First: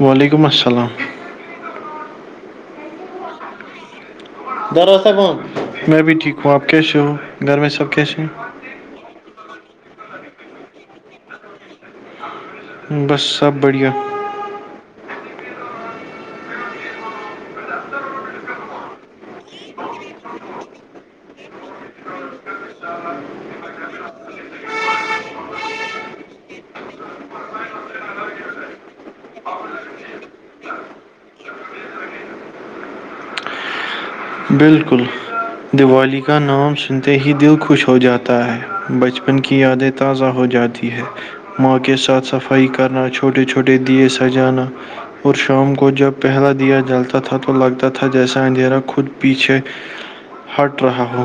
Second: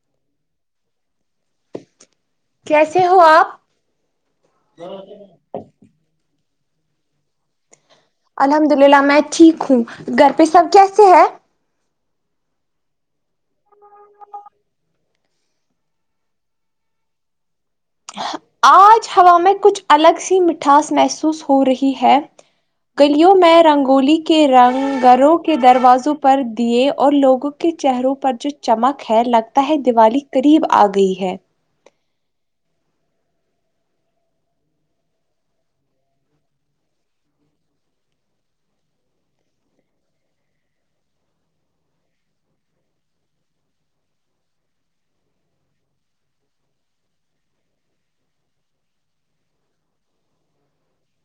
وعلیکم السلام کیسے ہو آپ درا صاحب میں بھی ٹھیک ہوں آپ کیسے ہو گھر میں سب کیشے ہیں الحمد للہ میں ٹھیک ہوں گھر پہ سب کیسے ہے بس سب بڑھیا [inaudible] آج ہوا میں کچھ الگ سی مٹھاس محسوس ہو رہی ہے گلیوں میں رنگولی کے رنگ گروں کے دروازوں پر دیے اور لوگ کے چہروں پر جو چمک ہے لگتا ہے دیوالی قریب آ گئی ہے بالکل دیوالی کا نام سنتے ہی دل خوش ہو جاتا ہے بچپن کی یادت تازہ ہو جاتی ہے ماں کے ساتھ صفائی کرنا چھوٹے چھوٹے دیے سجانا اور شام کو جب پہلا دیا جلتا تھا تو لگتا تھا جیسا اندھیرا خود پیچھے ہٹ رہا ہو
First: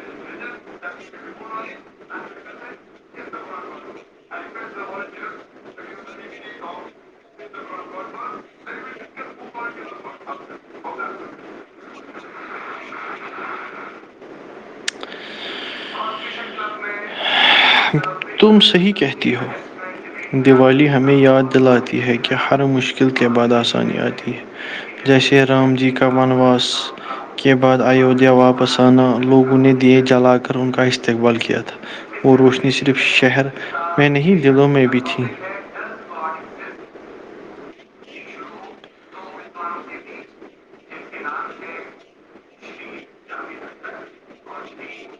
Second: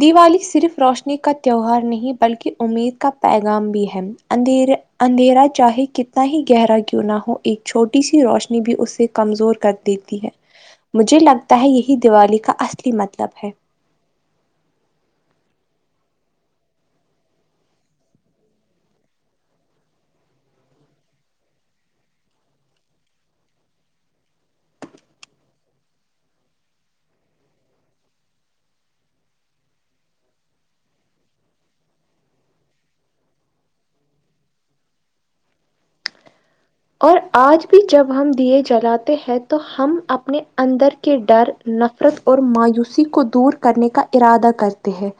دیوالی صرف روشنی کا تہوار نہیں بلکہ امید کا پیغام بھی ہے اندھیرے اندھیرا چاہے کتنا ہی گہرا کیوں نہ ہو ایک چھوٹی سی روشنی بھی اس سے کمزور کر دیتی ہے تم صحیح کہتی ہو دیوالی ہمیں یاد دلاتی ہے کہ ہر مشکل کے بعد آسانی آتی ہے جیسے رام جی کا ونواس کے بعد ایودھیا واپس آنا لوگوں نے دیے جلا کر ان کا استقبال کیا تھا وہ روشنی صرف شہر میں نہیں دضلوں میں بھی تھی [inaudible] اور آج بھی جب ہم دیے جلاتے ہیں تو ہم اپنے اندر کے ڈر نفرت اور مایوسی کو دور کرنے کا ارادہ کرتے ہیں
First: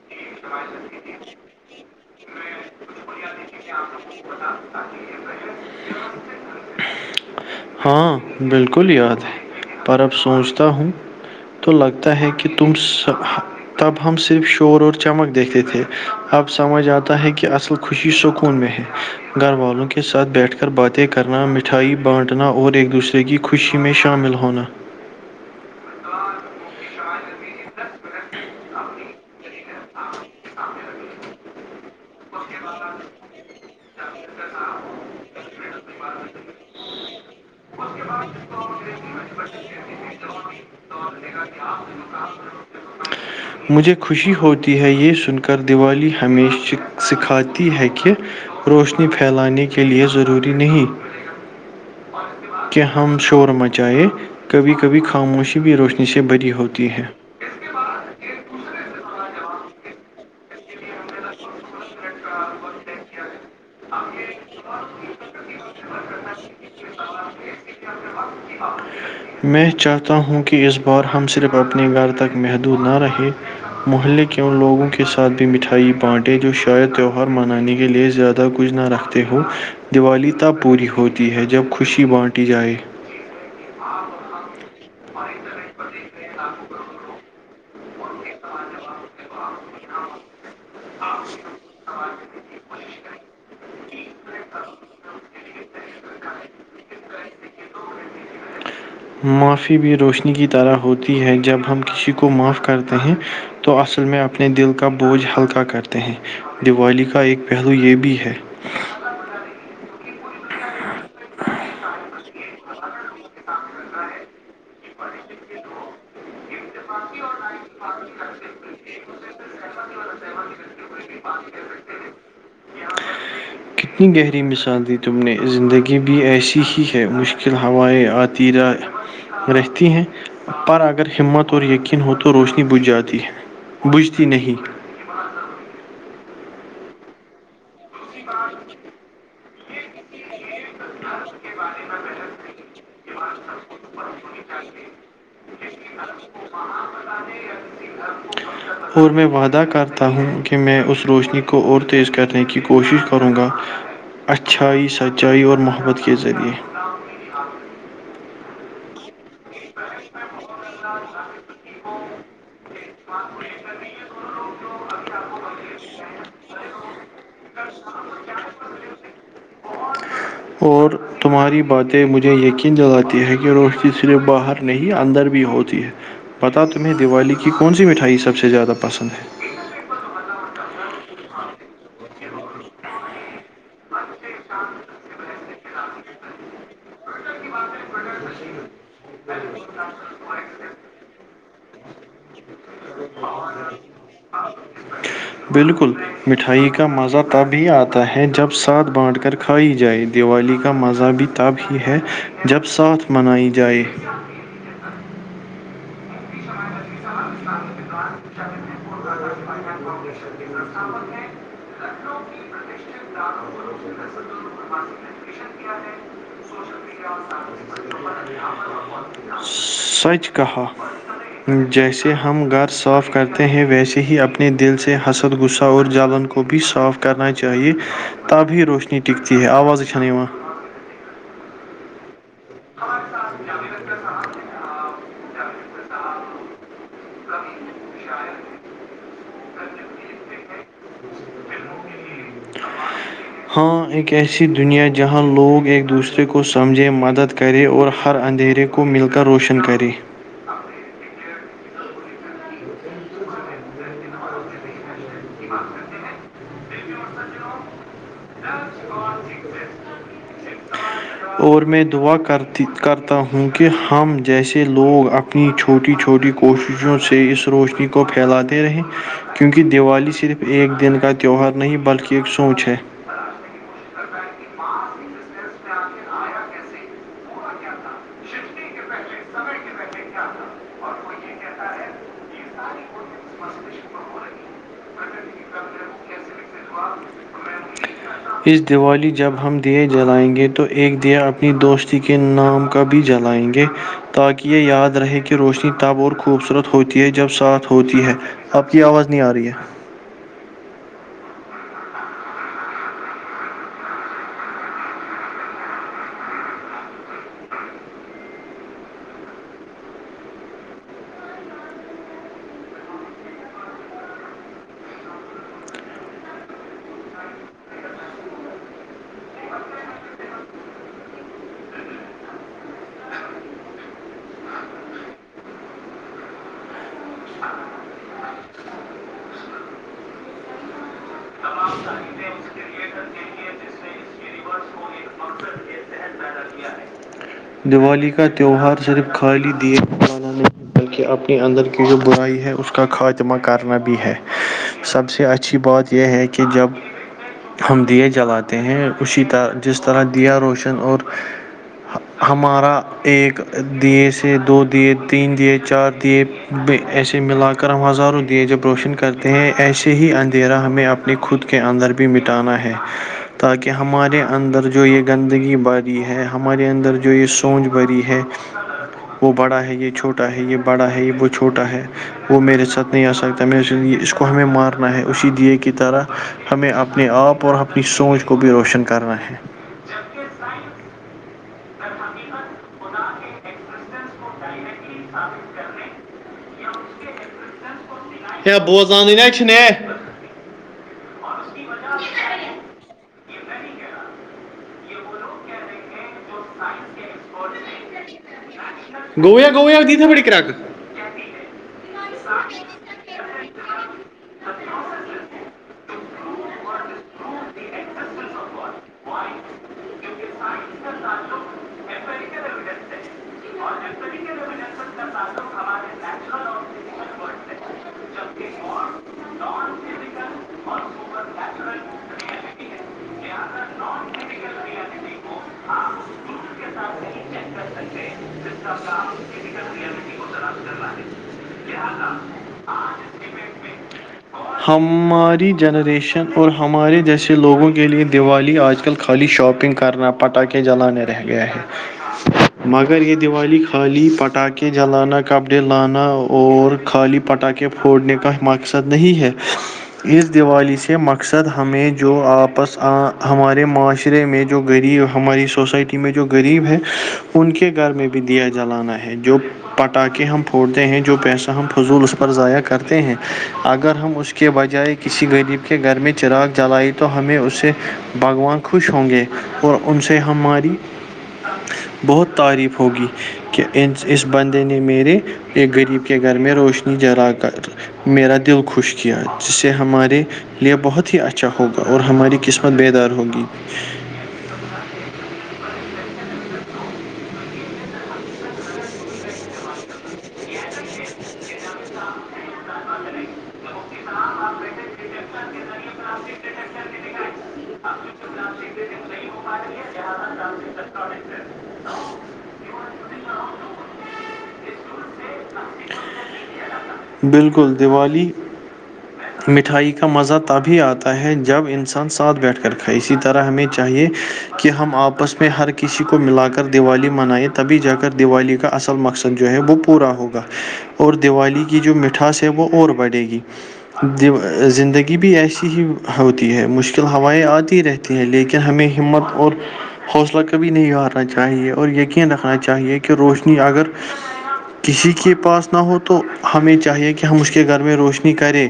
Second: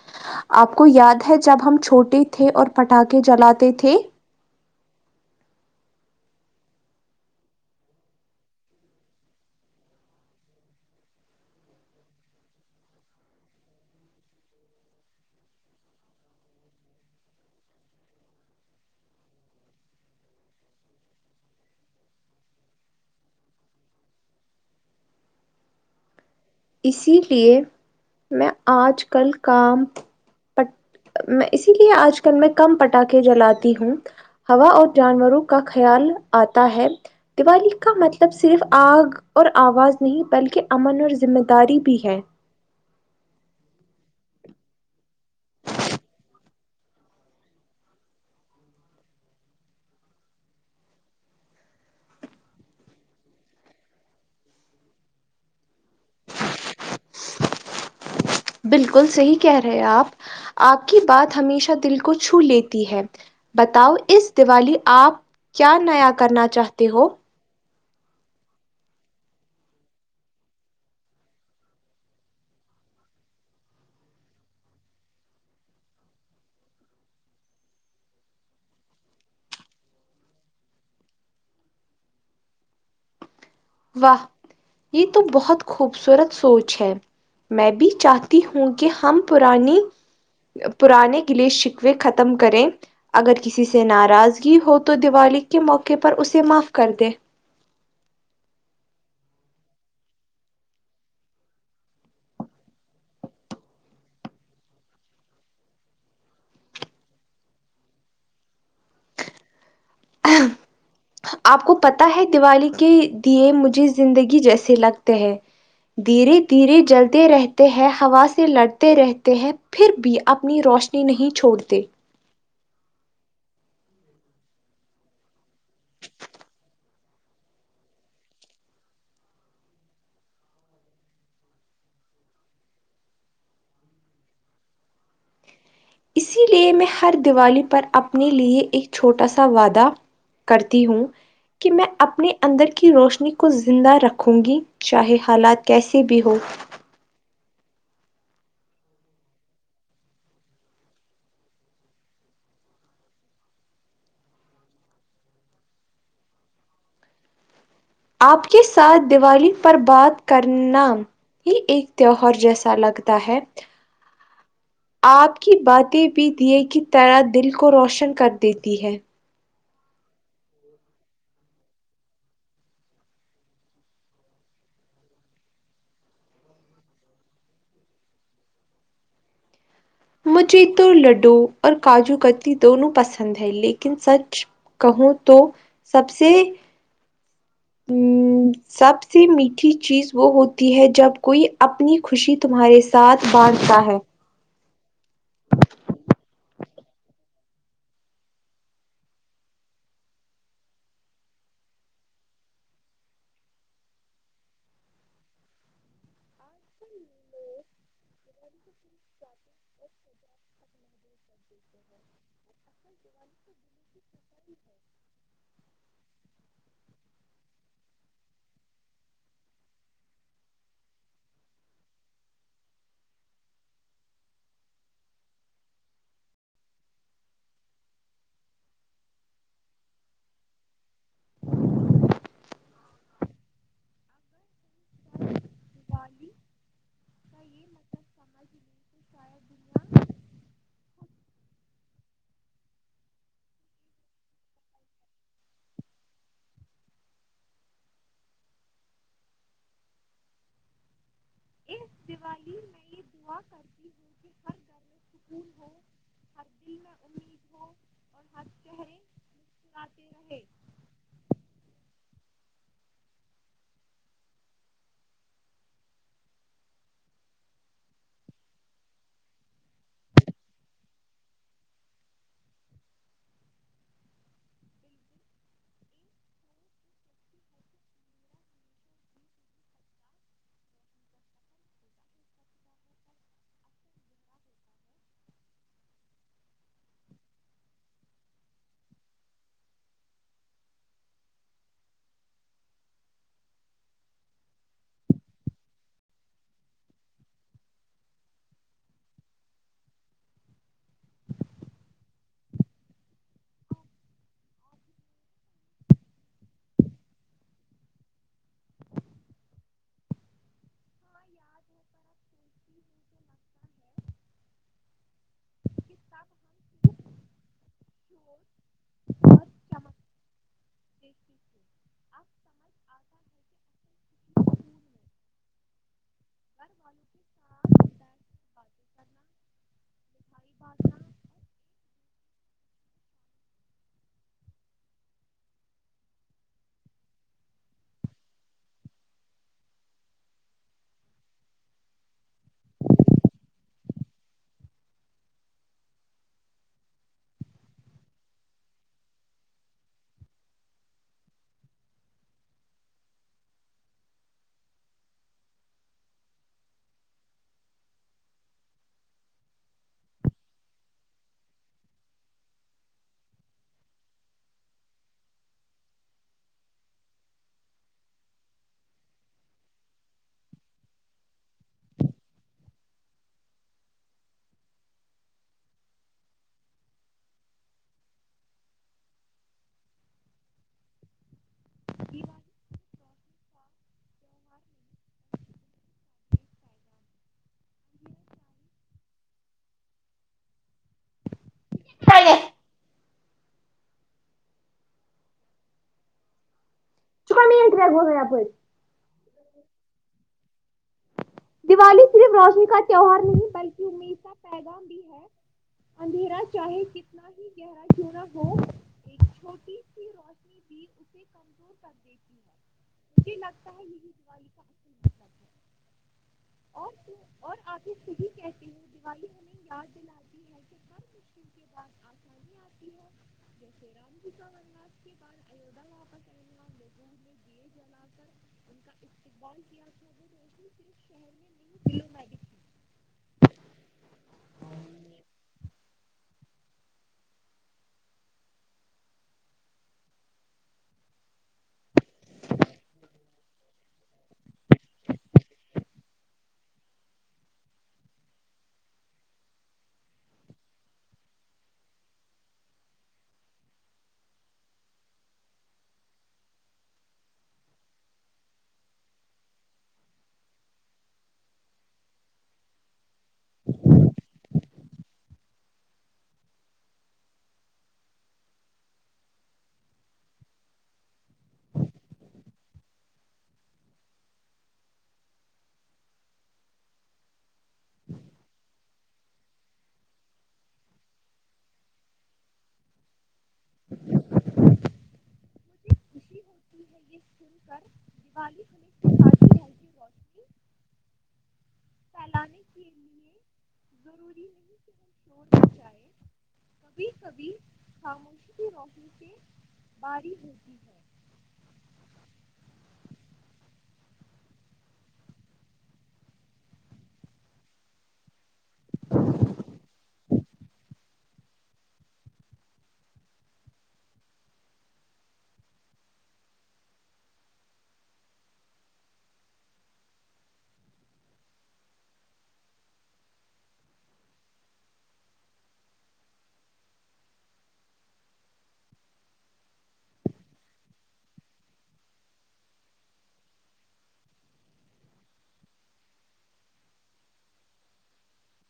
آپ کو یاد ہے جب ہم چھوٹے تھے اور پٹاخے جلاتے تھے ہاں بالکل یاد ہے پر اب سوچتا ہوں تو لگتا ہے کہ تم سب تب ہم صرف شور اور چمک دیکھتے تھے اب سمجھ آتا ہے کہ اصل خوشی سکون میں ہے گھر والوں کے ساتھ بیٹھ کر باتیں کرنا مٹھائی بانٹنا اور ایک دوسرے کی خوشی میں شامل ہونا اسی لیے میں آج کل کام میں اسی لیے آج کل میں کم پٹاخے جلاتی ہوں ہوا اور جانوروں کا خیال آتا ہے دیوالی کا مطلب صرف آگ اور آواز نہیں بلکہ امن اور ذم داری بھی ہے مجھے خوشی ہوتی ہے یہ سن کر دیوالی ہمیش سکھاتی ہے کہ روشنی پھیلانے کے لئے ضروری نہیں کہ ہم شور مچائائے کبھی کبھی خاموشی بھی روشنی سے بھری ہوتی ہے بالکل صحیح کہہ رہے آپ آپ کی بات ہمیشہ دل کو چھو لیتی ہے بتاؤ اس دیوالی آپ کیا نیا کرنا چاہتے ہو ب میں چاہتا ہوں کہ اس بار ہم صرف اپنے گھر تک محدود نہ رہے محلے کے ان لوگوں کے ساتھ بھی مٹھائی بانٹے جو شاید تہوہار منانے کے لیے زیادہ کچھ نہ رکھ ہو دیوالی تب پوری ہوتی ہے جب خوشی بانٹی جائے واہ یہ تو بہت خوبصورت سوچ ہے میں بھی چاہتی ہوں کہ ہم پرانی پرانے گلش شکوے ختم کریں اگر کسی سے ناراضگی ہو تو دیوالی کے موقعے پر اسے معاف کر دے معافی بھی روشنی کی طرح ہوتی ہے جب ہم کسی کو معاف کرتے ہیں تو اصل میں اپنے دل کا بوجھ ہلکا کرتے ہیں دیوالی کا ایک پہلو یہ بھی ہے [inaudible] آپ کو پتا ہے دیوالی کے دیے مجھے زندگی جیسے لگتے ہے دھیرے دھیرے جلتے رہتے ہیں ہوا سے لڑتے رہتے ہیں پھر بھی اپنی روشنی نہیں چھوڑتے کتنی گہری مثال دی تم نے زندگی بھی ایسی ہی ہے مشکل ہوائیں آتییرہ رہتی ہیں پر اگر ہمت اور یقین ہو تو روشنی بجھ جاتی ہے بجھتی نہیں اسی لیے میں ہر دیوالی پر اپنے لیے ایک چھوٹا سا وعدہ کرتی ہوں کہ میں اپنے اندر کی روشنی کو زندہ رکھوں گی چاہے حالات کیسے بھی ہووں اور میں وعدہ کرتا ہوں کہ میں اس روشنی کو اور تیز کرنے کی کوشش کروں گا اچھائی سچائی اور محبت کے ذریعے آپ کے ساتھ دیوالی پر بات کرنا یہ ایک تہوہار جیسا لگتا ہے آپ کی باتیں بھی دیے کی طیرح دل کو روشن کر دیتی ہے اور تمہاری باتیں مجھے یقین دلاتی ہے کہ روشنی صرف باہر نہیں اندر بھی ہوتی ہے پتا تمہیں دیوالی کی کون سی مٹھائی سب سے زیادہ پسند ہے مجھے تو لڈو اور کاجو کتی دونوں پسند ہے لیکن سچ کہوں تو سب سے ا سب سے میٹھی چیز وہ ہوتی ہے جب کوئی اپنی خوشی تمہارے ساتھ بانٹتا ہے بالکل مٹھائی کا مزہ تب ہی آتا ہے جب ساتھ بانٹ کر کھائی جائے دیوالی کا مزہ بھی تب ہی ہے جب ساتھ منائی جائے سچ کہہا جیسے ہم گھر صاف کرتے ہیں ویسے ہی اپنے دل سے حسد غصہ اور جالن کو کو بھی صاف کرنا چاہیے تبھی روشنی ٹکتی ہے آواز چ نی س ج س س ہ ایک ایسی دنیا جہاں لوگ ایک دوسرے کو سمجھے مدد کرے اور ہر اندھیرے کو مل کر روشن کرے ا دیوالی ھم اوراں سالھ اور میں دعا کرتی کرتا ہوں کہ ہم جیسے لوگ اپ چھوٹی چھوٹی کوششوں سے اس روشنی کو پھیلاتے رہیں کیونکہ دیوالی صرف ایک دن کا تہوہار نہیں بلکہ ایک سونچ ہے اس دیوالی جب ہم دیے جلائیں گے تو ایک دیا اپنی دوستی کے نامک بھی جلائیں گے تاکہ یہ یاد رہے کہ روشنی تب اور خوبصورت ہوتی ہے جب ساتھ ہوتی ہے آپ کی آواز نہیں آ رہی ہے اور د اب سمج آ ہاں ج ب کرناائی بالنا سہی دیوالی کا تہوہار صرف خالی دیر م بلکہ اپنے اندر کی جو برائی ہے اس کا خاتمہ کرنا بھی ہے سب سے اچھی بات یہ ہے کہ جب ہم دیے جلاتے ہیں اسی طرح جس طرح دیا روشن اور ہمارا ایک دیے سے دو دیے تین دیے چار دیے ایسے ملا کر ہم ہزاروں دیے جب روشن کرتے ہیں ایسے ہی اندھیرا ہمیں اپ خود کے اندر بھی مٹانا ہے تاکہ ہمارے اندر جو یہ گندگی ب ہے ہمارے اندر جو یہ سوچ بری ہے وہ بڑا ہے یہ چھوٹا ہے یہ بڑا ہے یہ وہ چھوٹا ہے وہ میرے ساتھ نہیں آ سکتا میرے اس کو ہمیں مارنا ہے اسی دیے کی طرح ہمیں اپنے آپ اور اپنی سوچ کو بھی روشن کرنا ہے جبکہ سائنس حقیقت خدا کےسس کو ڈائریکٹلی سثابت کرنے یا اس کےپسین کو بوزان نچ ن خالے چکا میٹ و ہو گایاپ گو گویا آگ تھے بڑی کرک دیوالی صرف روشنی کا تیوار نہیں بلکہ اد کا پیغام بھی ہے اندھیرا چاہے کتنا [unintelligible] گہرا چنا ہو ایک چھوٹی سی روشنی دی اسے کمزور کر دیتی ہے مے لگتا ہے یہ دو کا اور اور آپے صبح کہتی ہیں ی ہمیں یاد دلاتی ہے کہ کر مشکل کے بعد آسانی آتی ہے جیسے رام ج سورناھ کے بان ایودھیا واپس آئے گ لوگوں ہمیں دیے جا ج ک کرر ش فلومگ ہماری جنریشن اور ہمارے جیسے لوگوں کے لیے دیوالی آج کل خالی شاپنگ کرنا پٹاخے جلانے رہ گیا ہے مگر یہ دیوالی خالی پٹاخے جلانا کپڑے لانا اور خالی پٹاخے پھوڑنے کا مقصد نہیں ہے [inaudible] اس دیوالی سے مقصد ہمیں جو آپس آ ہمارے معاشرے میں جو غریب ہماری سوسائٹی میں جو غریب ہیں ان کے گھر میں بھی بھی دیا جلانا ہے جو پٹاخے ہم پھوڑتے ہیں جو پیسہ ہم فضول اس پر ضائع کرتے ہیں اگر ہم اس کے بجائے کسی غریب کے گھر میں چراغ جلائی تو ہمیں اسے بھگوان خوش ہوں گے اور ان سے ہماری [inaudible] بہت تعریف ہوگی کہ اس بندے نے میرے ایک غریب کے گھر میں روشنی جرا کر میرا دل خوش کیا جس سے ہمارے لیے بہت ہی اچھا ہوگا اور ہماری قسمت بیدار ہوگی سن کر دیوالی [unintelligible] پلانے کے لیے ی نہیں کہ ساہ کبھی کبھی خاموشی روحنی سے باری ہوتی ہے بالکل دیوالی [unintelligible] مٹھائی کا مزہ تبھی آتا ہے جب انسان ساتھ بیٹھ کر کھائے اسی طرح ہمیں چاہیے کہ ہم آپس میں ہر کسی کو ملا کر دیوالی منائیں تبھی جا کر دیوالی کا اصل مقصد جو ہے وہ پورا ہوگا اور دیوالی کی جو مٹھاس ہے وہ اور بڑھے گی زندگی بھی ایسی ہی ہوتی ہے مشکل ہوائیں آتی رہتی ہے لیکن ہمیں ہمت اور حوصلہ کبھی نہیں ابھارنا چاہیے اور یقین رکھنا چاہیے کہ روشنی اگر کسی کے پاس نہ ہو تو ہمیں چاہیے کہ ہم اس کے گھر میں روشنی کریں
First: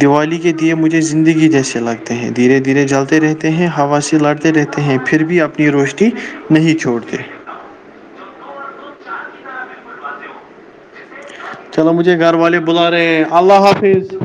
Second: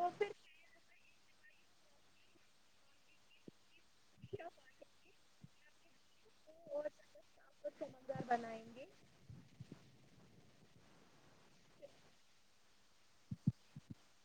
دیوالی کے مھ زندگی جیسے لگتے ہیں دھیرے دھیرے جلتے رہتے ہیں ہوا سے لڑتے رہتے ہیں پھر بھی اپنے اپنی روشنی نہیں چھوڑتے اظر بنائیں گے چلو مجھے گھر والے بلا رہے ہیں اللہ حافظ